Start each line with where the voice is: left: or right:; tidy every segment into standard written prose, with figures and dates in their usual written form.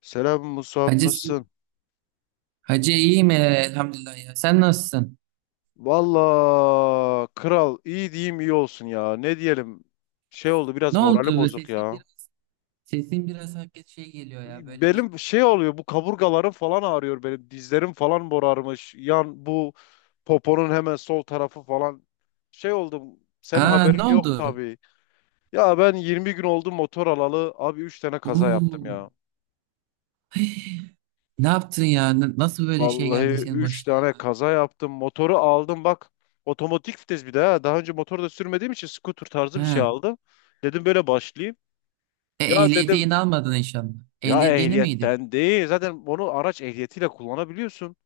left: Selam Musab
right: Hacı,
left: nasılsın?
right: Hacı iyiyim, elhamdülillah ya. Sen nasılsın?
left: Valla kral iyi diyeyim iyi olsun ya. Ne diyelim? Şey oldu biraz
right: Ne
left: moralim
right: oldu?
left: bozuk ya.
right: Sesin biraz hakikaten şey geliyor ya böyle bir.
left: Benim şey oluyor bu kaburgalarım falan ağrıyor benim. Dizlerim falan morarmış. Yan bu poponun hemen sol tarafı falan. Şey oldum. Senin
right: Aa, ne
left: haberin yok
right: oldu?
left: tabii. Ya ben 20 gün oldu motor alalı. Abi 3 tane kaza yaptım
right: Oo.
left: ya.
right: Ne yaptın ya? Nasıl böyle şey
left: Vallahi
right: geldi senin
left: 3
right: başına,
left: tane
right: ya?
left: kaza yaptım. Motoru aldım bak. Otomatik vites bir de ha. Daha önce motor da sürmediğim için scooter tarzı bir şey
right: Ha.
left: aldım. Dedim böyle başlayayım. Ya
right: Ehliyeti
left: dedim
right: yeni almadın inşallah.
left: ya
right: Ehliyet yeni miydi?
left: ehliyetten değil. Zaten onu araç ehliyetiyle kullanabiliyorsun.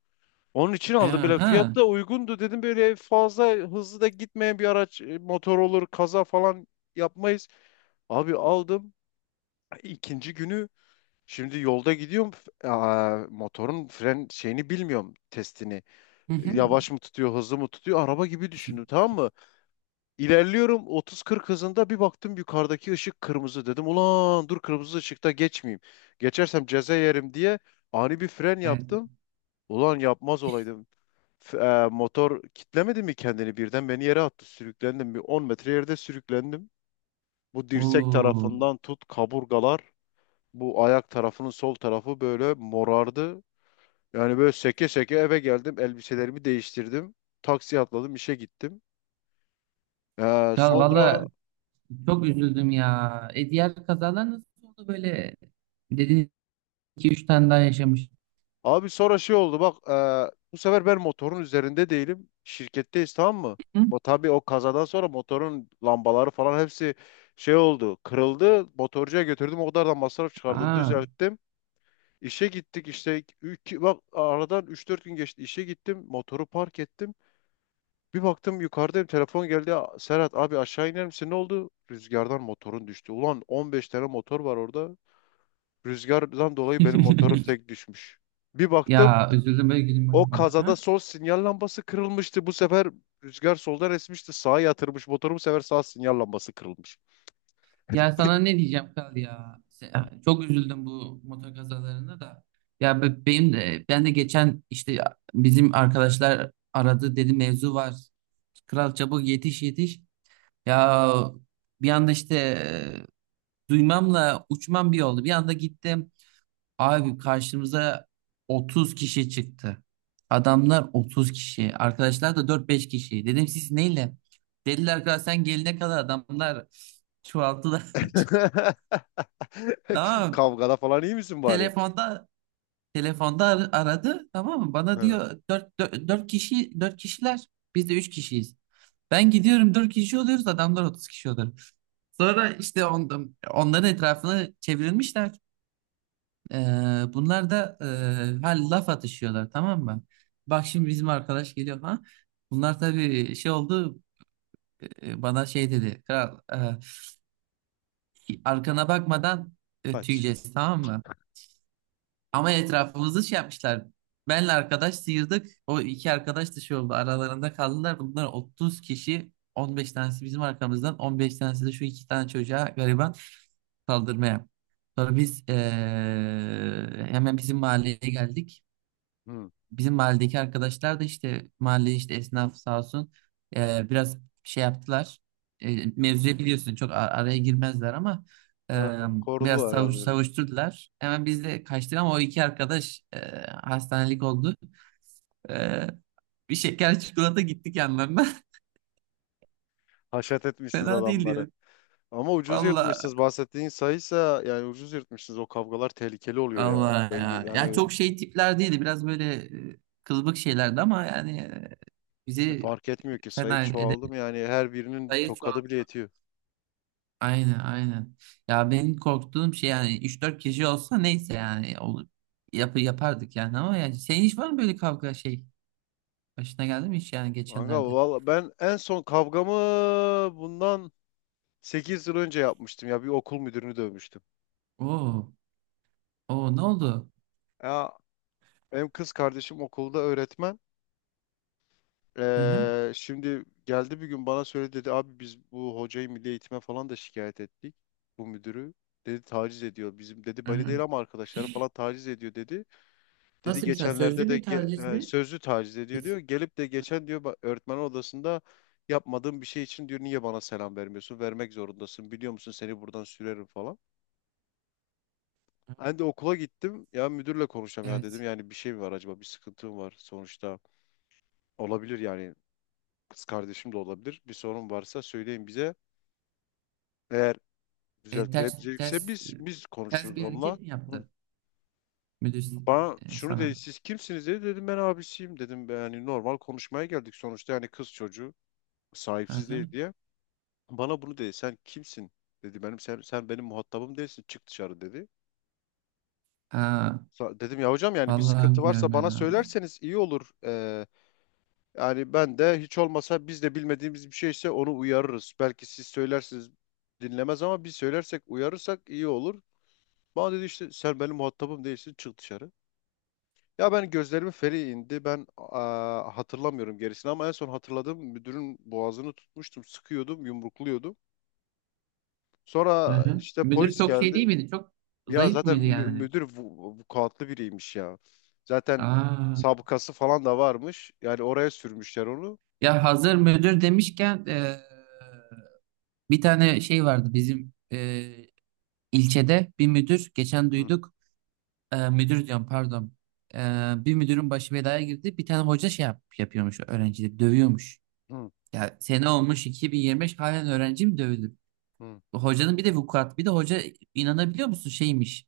left: Onun için aldım
right: Aha
left: böyle
right: ha.
left: fiyat da uygundu dedim böyle fazla hızlı da gitmeyen bir araç motor olur kaza falan yapmayız. Abi aldım İkinci günü şimdi yolda gidiyorum motorun fren şeyini bilmiyorum testini.
right: Hı hı.
left: Yavaş mı tutuyor, hızlı mı tutuyor? Araba gibi düşündüm tamam mı? İlerliyorum 30-40 hızında bir baktım yukarıdaki ışık kırmızı. Dedim ulan dur kırmızı ışıkta geçmeyeyim. Geçersem ceza yerim diye ani bir fren
right: Evet.
left: yaptım. Ulan yapmaz olaydım. Motor kitlemedi mi kendini birden beni yere attı. Sürüklendim bir 10 metre yerde sürüklendim. Bu dirsek
right: Oo.
left: tarafından tut kaburgalar. Bu ayak tarafının sol tarafı böyle morardı. Yani böyle seke seke eve geldim. Elbiselerimi değiştirdim. Taksiye atladım işe gittim.
right: Ya
left: Sonra
right: valla, çok üzüldüm ya. Diğer kazalar nasıl oldu böyle? Dedin iki üç tane daha yaşamış.
left: Abi sonra şey oldu bak bu sefer ben motorun üzerinde değilim. Şirketteyiz tamam mı?
right: Hı?
left: Ama tabii o kazadan sonra motorun lambaları falan hepsi şey oldu. Kırıldı. Motorcuya götürdüm. O kadar da masraf çıkardı.
right: Aa.
left: Düzelttim. İşe gittik işte bak aradan üç dört gün geçti. İşe gittim. Motoru park ettim. Bir baktım yukarıdayım. Telefon geldi. "Ya, Serhat abi aşağı iner misin? Ne oldu? Rüzgardan motorun düştü. Ulan 15 tane motor var orada. Rüzgardan dolayı benim motorum tek düşmüş. Bir baktım
right: Ya üzüldüm böyle gülüm,
left: o
right: bakma.
left: kazada
right: Ha?
left: sol sinyal lambası kırılmıştı. Bu sefer rüzgar soldan esmişti. Sağa yatırmış motoru bu sefer sağ sinyal lambası kırılmış.
right: Ya sana ne diyeceğim kal ya. Çok üzüldüm bu motor kazalarına da. Ya, ben de geçen işte bizim arkadaşlar aradı, dedi mevzu var. Kral, çabuk yetiş yetiş. Ya bir anda işte, duymamla uçmam bir oldu. Bir anda gittim. Abi karşımıza 30 kişi çıktı. Adamlar 30 kişi. Arkadaşlar da dört beş kişi. Dedim siz neyle? Dediler ki sen gelene kadar adamlar çoğaldılar. Tamam mı?
left: Kavgada falan iyi misin bari?
right: Telefonda telefonda aradı. Tamam mı? Bana
left: Hı,
right: diyor dört dört dört kişi, 4 kişiler. Biz de 3 kişiyiz. Ben gidiyorum 4 kişi oluyoruz. Adamlar 30 kişi oluyor. Sonra işte onların etrafını çevrilmişler. Bunlar da laf atışıyorlar, tamam mı? Bak şimdi bizim arkadaş geliyor, ha. Bunlar tabii şey oldu, bana şey dedi. Kral, arkana bakmadan,
left: kaç.
right: tüyeceğiz, tamam mı? Ama etrafımızı şey yapmışlar. Benle arkadaş sıyırdık. O iki arkadaş da şey oldu, aralarında kaldılar. Bunlar 30 kişi. 15 tanesi bizim arkamızdan, 15 tanesi de şu iki tane çocuğa, gariban, saldırmaya. Sonra biz, hemen bizim mahalleye geldik.
left: Hı.
right: Bizim mahalledeki arkadaşlar da işte, mahalle işte, esnaf sağ olsun, biraz şey yaptılar. Mevzuya biliyorsun çok araya girmezler ama, e,
left: Ha,
right: biraz
left: kordular herhalde böyle.
right: savuşturdular. Hemen biz de kaçtık ama o iki arkadaş, hastanelik oldu. E, Bir şeker çikolata gittik yanlarına.
left: Haşat etmişsiniz
right: Fena değildi
left: adamları.
right: ya.
left: Ama ucuz
right: Valla.
left: yırtmışsınız. Bahsettiğin sayıysa yani ucuz yırtmışsınız. O kavgalar tehlikeli oluyor ya.
right: Allah
left: Denge,
right: ya. Ya
left: yani
right: çok şey tipler değildi. Biraz böyle, e, kılıbık şeylerdi ama yani,
left: E,
right: bizi
left: fark etmiyor ki sayı
right: fena edemedi.
left: çoğaldım yani her birinin bir
right: Sayı
left: tokadı bile
right: çoğaldı.
left: yetiyor.
right: Aynen, aynen. Ya benim korktuğum şey, yani üç dört kişi olsa neyse, yani olur. Yap yapardık yani, ama yani senin hiç var mı böyle kavga şey? Başına geldi mi hiç, yani
left: Kanka
right: geçenlerde?
left: valla ben en son kavgamı bundan 8 yıl önce yapmıştım ya bir okul müdürünü dövmüştüm.
right: Oo. Oo, ne oldu?
left: Ya benim kız kardeşim okulda öğretmen.
right: Hı hı.
left: Şimdi geldi bir gün bana söyledi dedi abi biz bu hocayı milli eğitime falan da şikayet ettik bu müdürü. Dedi taciz ediyor bizim dedi
right: Hı
left: bani
right: hı.
left: değil ama arkadaşları falan taciz ediyor dedi. Dedi
right: Nasıl bir taciz?
left: geçenlerde
right: Sözlü
left: de
right: bir taciz mi?
left: sözlü taciz ediyor diyor.
right: Biz-
left: Gelip de geçen diyor öğretmen odasında yapmadığım bir şey için diyor niye bana selam vermiyorsun? Vermek zorundasın. Biliyor musun seni buradan sürerim falan. Ben de okula gittim. Ya müdürle konuşacağım ya dedim.
right: Evet.
left: Yani bir şey mi var acaba? Bir sıkıntı mı var? Sonuçta olabilir yani. Kız kardeşim de olabilir. Bir sorun varsa söyleyin bize. Eğer
right: Ters
left: düzeltilebilecekse
right: ters
left: biz
right: ters
left: konuşuruz
right: bir
left: onunla.
right: hareket mi
left: Hı.
right: yaptı müdür,
left: Bana şunu dedi
right: sana?
left: siz kimsiniz dedi dedim ben abisiyim dedim yani normal konuşmaya geldik sonuçta yani kız çocuğu
right: Hı
left: sahipsiz değil
right: hı.
left: diye. Bana bunu dedi. Sen kimsin? Dedi benim sen benim muhatabım değilsin. Çık dışarı dedi.
right: Ha,
left: Dedim ya hocam yani bir
right: vallahi
left: sıkıntı
right: bilmiyorum
left: varsa bana
right: ya.
left: söylerseniz iyi olur. Yani ben de hiç olmasa biz de bilmediğimiz bir şeyse onu uyarırız. Belki siz söylersiniz dinlemez ama biz söylersek uyarırsak iyi olur. Bana dedi işte sen benim muhatabım değilsin çık dışarı. Ya ben gözlerimin feri indi. Ben hatırlamıyorum gerisini ama en son hatırladığım müdürün boğazını tutmuştum. Sıkıyordum, yumrukluyordum.
right: Hı
left: Sonra
right: hı.
left: işte
right: Müdür
left: polis
right: çok şey
left: geldi.
right: değil miydi? Çok
left: Ya
right: zayıf
left: zaten
right: mıydı
left: mü-
right: yani?
left: müdür vukuatlı biriymiş ya. Zaten
right: Aa.
left: sabıkası falan da varmış. Yani oraya sürmüşler onu.
right: Ya hazır müdür demişken, bir tane şey vardı bizim, ilçede bir müdür geçen
left: Hı
right: duyduk. Müdür diyorum, pardon. Bir müdürün başı belaya girdi, bir tane hoca şey yapıyormuş, öğrencileri dövüyormuş.
left: hı
right: Ya sene olmuş 2025, halen öğrenci mi dövülür?
left: hı.
right: Hocanın bir de vukuat, bir de hoca inanabiliyor musun şeymiş,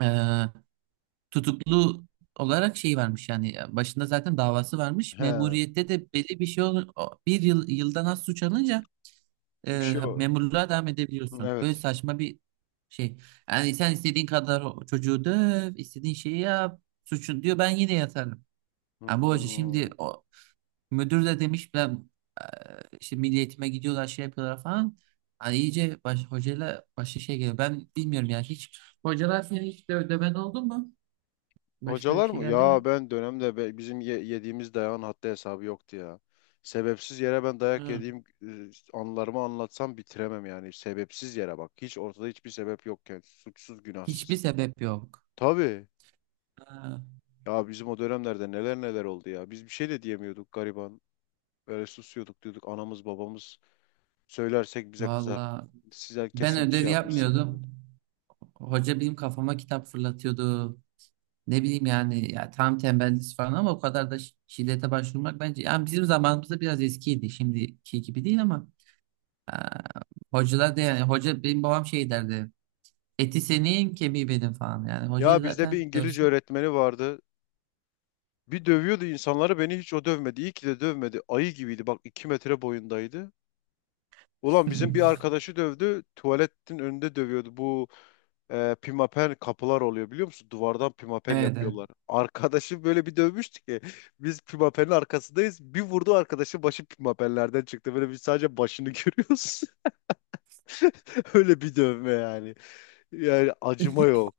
right: eee, tutuklu olarak şey varmış, yani başında zaten davası varmış.
left: He,
right: Memuriyette de belli bir şey olur, bir yıl, yıldan az suç alınca,
left: bir şey o.
right: memurluğa devam edebiliyorsun. Böyle
left: Evet.
right: saçma bir şey. Yani sen istediğin kadar o çocuğu döv, istediğin şeyi yap, suçun diyor ben yine yatarım. Yani bu hoca
left: Hmm.
right: şimdi o müdür de demiş, ben, e, işte milliyetime gidiyorlar şey yapıyorlar falan. Hani iyice baş, hocayla başka şey geliyor. Ben bilmiyorum yani hiç. Hocalar seni hiç de ödemen oldu mu? Başına bir
left: Hocalar
right: şey
left: mı?
right: geldi
left: Ya
right: mi?
left: ben dönemde bizim yediğimiz dayağın haddi hesabı yoktu ya. Sebepsiz yere ben dayak
right: Hı.
left: yediğim anılarımı anlatsam bitiremem yani. Sebepsiz yere bak. Hiç ortada hiçbir sebep yokken. Suçsuz,
right: Hiçbir
left: günahsız.
right: sebep yok.
left: Tabii.
right: Ha.
left: Ya bizim o dönemlerde neler neler oldu ya. Biz bir şey de diyemiyorduk gariban. Böyle susuyorduk diyorduk anamız babamız söylersek bize kızar.
right: Valla
left: Size
right: ben
left: kesin bir
right: ödev
left: şey yapmışsındır dedi.
right: yapmıyordum. Hoca benim kafama kitap fırlatıyordu. Ne bileyim yani, ya tam tembellik falan, ama o kadar da şiddete başvurmak bence yani bizim zamanımızda biraz eskiydi, şimdiki gibi değil ama, e, hocalar da yani hoca, benim babam şey derdi, eti senin kemiği benim falan, yani hoca
left: Ya bizde bir
right: zaten
left: İngilizce
right: dövse.
left: öğretmeni vardı. Bir dövüyordu insanları beni hiç o dövmedi. İyi ki de dövmedi. Ayı gibiydi bak 2 metre boyundaydı. Ulan bizim bir arkadaşı dövdü. Tuvaletin önünde dövüyordu. Bu pimapen kapılar oluyor biliyor musun? Duvardan pimapen
right: Evet, evet.
left: yapıyorlar. Arkadaşı böyle bir dövmüştü ki biz pimapenin arkasındayız. Bir vurdu arkadaşın başı pimapenlerden çıktı. Böyle biz sadece başını görüyoruz. Öyle bir dövme yani. Yani acıma yok.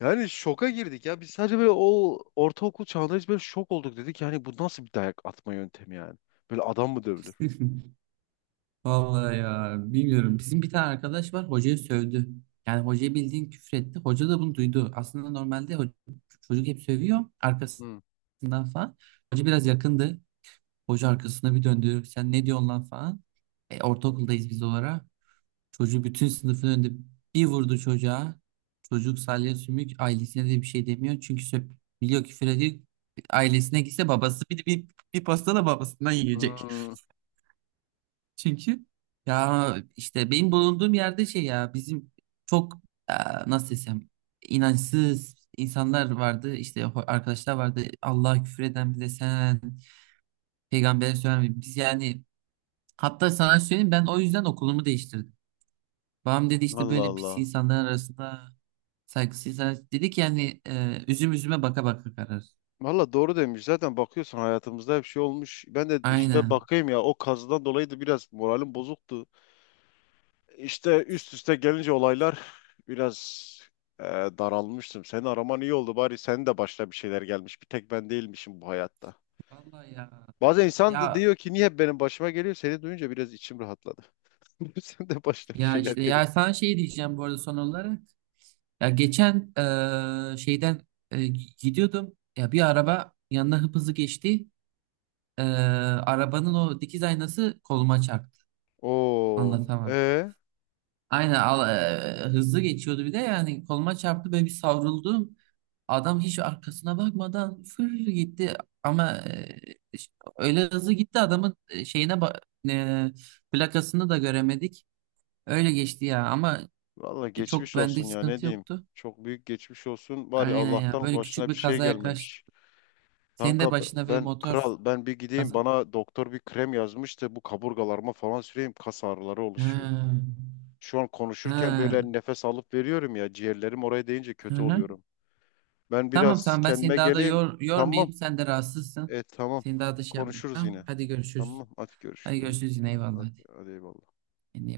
left: Yani şoka girdik ya. Biz sadece böyle o ortaokul çağında biz böyle şok olduk dedik. Yani bu nasıl bir dayak atma yöntemi yani? Böyle adam mı dövülür?
right: Vallahi ya, bilmiyorum. Bizim bir tane arkadaş var, hocayı sövdü. Yani hocayı bildiğin küfür etti. Hoca da bunu duydu. Aslında normalde çocuk hep sövüyor
left: Hmm.
right: arkasından falan. Hoca biraz yakındı. Hoca arkasına bir döndü. Sen ne diyorsun lan falan. Ortaokuldayız biz olarak. Çocuğu bütün sınıfın önünde bir vurdu çocuğa. Çocuk salya sümük, ailesine de bir şey demiyor. Çünkü söp biliyor, küfür ediyor. Ailesine gitse babası bir pasta da babasından yiyecek.
left: Hmm.
right: Çünkü ya işte benim bulunduğum yerde şey, ya bizim çok, e, nasıl desem, inançsız insanlar vardı. İşte arkadaşlar vardı. Allah'a küfür eden, bize sen peygambere söylemeyin. Biz yani, hatta sana söyleyeyim, ben o yüzden okulumu değiştirdim. Babam dedi işte
left: Allah
right: böyle pis
left: Allah.
right: insanlar arasında saygısız insan- dedi ki yani, üzüm üzüme baka baka karar.
left: Valla doğru demiş. Zaten bakıyorsun hayatımızda hep şey olmuş. Ben de işte
right: Aynen.
left: bakayım ya o kazıdan dolayı da biraz moralim bozuktu. İşte üst üste gelince olaylar biraz daralmıştım. Seni araman iyi oldu bari. Senin de başına bir şeyler gelmiş. Bir tek ben değilmişim bu hayatta.
right: Vallahi ya.
left: Bazen insan
right: Ya
left: da diyor ki niye hep benim başıma geliyor? Seni duyunca biraz içim rahatladı. Sen de başına bir
right: ya
left: şeyler
right: işte,
left: gelip.
right: ya sana şey diyeceğim bu arada son olarak. Ya geçen, şeyden, e, gidiyordum. Ya bir araba yanına hıp hızlı geçti. Arabanın o dikiz aynası koluma çarptı.
left: Oo,
right: Anlatamam.
left: e
right: Aynen, hızlı geçiyordu bir de, yani koluma çarptı ve bir savruldum. Adam hiç arkasına bakmadan fır gitti, ama, e, ş- öyle hızlı gitti adamın, şeyine e, plakasını da göremedik. Öyle geçti ya, ama
left: Valla
right: çok
left: geçmiş
right: bende
left: olsun ya ne
right: sıkıntı
left: diyeyim.
right: yoktu.
left: Çok büyük geçmiş olsun. Bari
right: Aynen ya,
left: Allah'tan
right: böyle küçük
left: başına bir
right: bir
left: şey
right: kaza yaklaştı.
left: gelmemiş.
right: Senin de
left: Kanka
right: başına bir
left: ben
right: motor
left: kral ben bir gideyim
right: kaza.
left: bana doktor bir krem yazmıştı bu kaburgalarıma falan süreyim kas ağrıları oluşuyor.
right: Ha.
left: Şu an konuşurken
right: Ha.
left: böyle nefes alıp veriyorum ya ciğerlerim oraya değince
right: Hı
left: kötü
right: hı.
left: oluyorum. Ben
right: Tamam,
left: biraz
right: tamam, ben seni
left: kendime
right: daha da
left: geleyim. Tamam.
right: yormayayım. Sen de rahatsızsın.
left: E tamam.
right: Seni daha da şey yapmayayım.
left: Konuşuruz
right: Tamam,
left: yine.
right: hadi görüşürüz.
left: Tamam. At
right: Hadi
left: görüşürüz.
right: görüşürüz yine,
left: Hadi,
right: eyvallah,
left: hadi,
right: hadi.
left: hadi eyvallah.
right: Kendine iyi bak.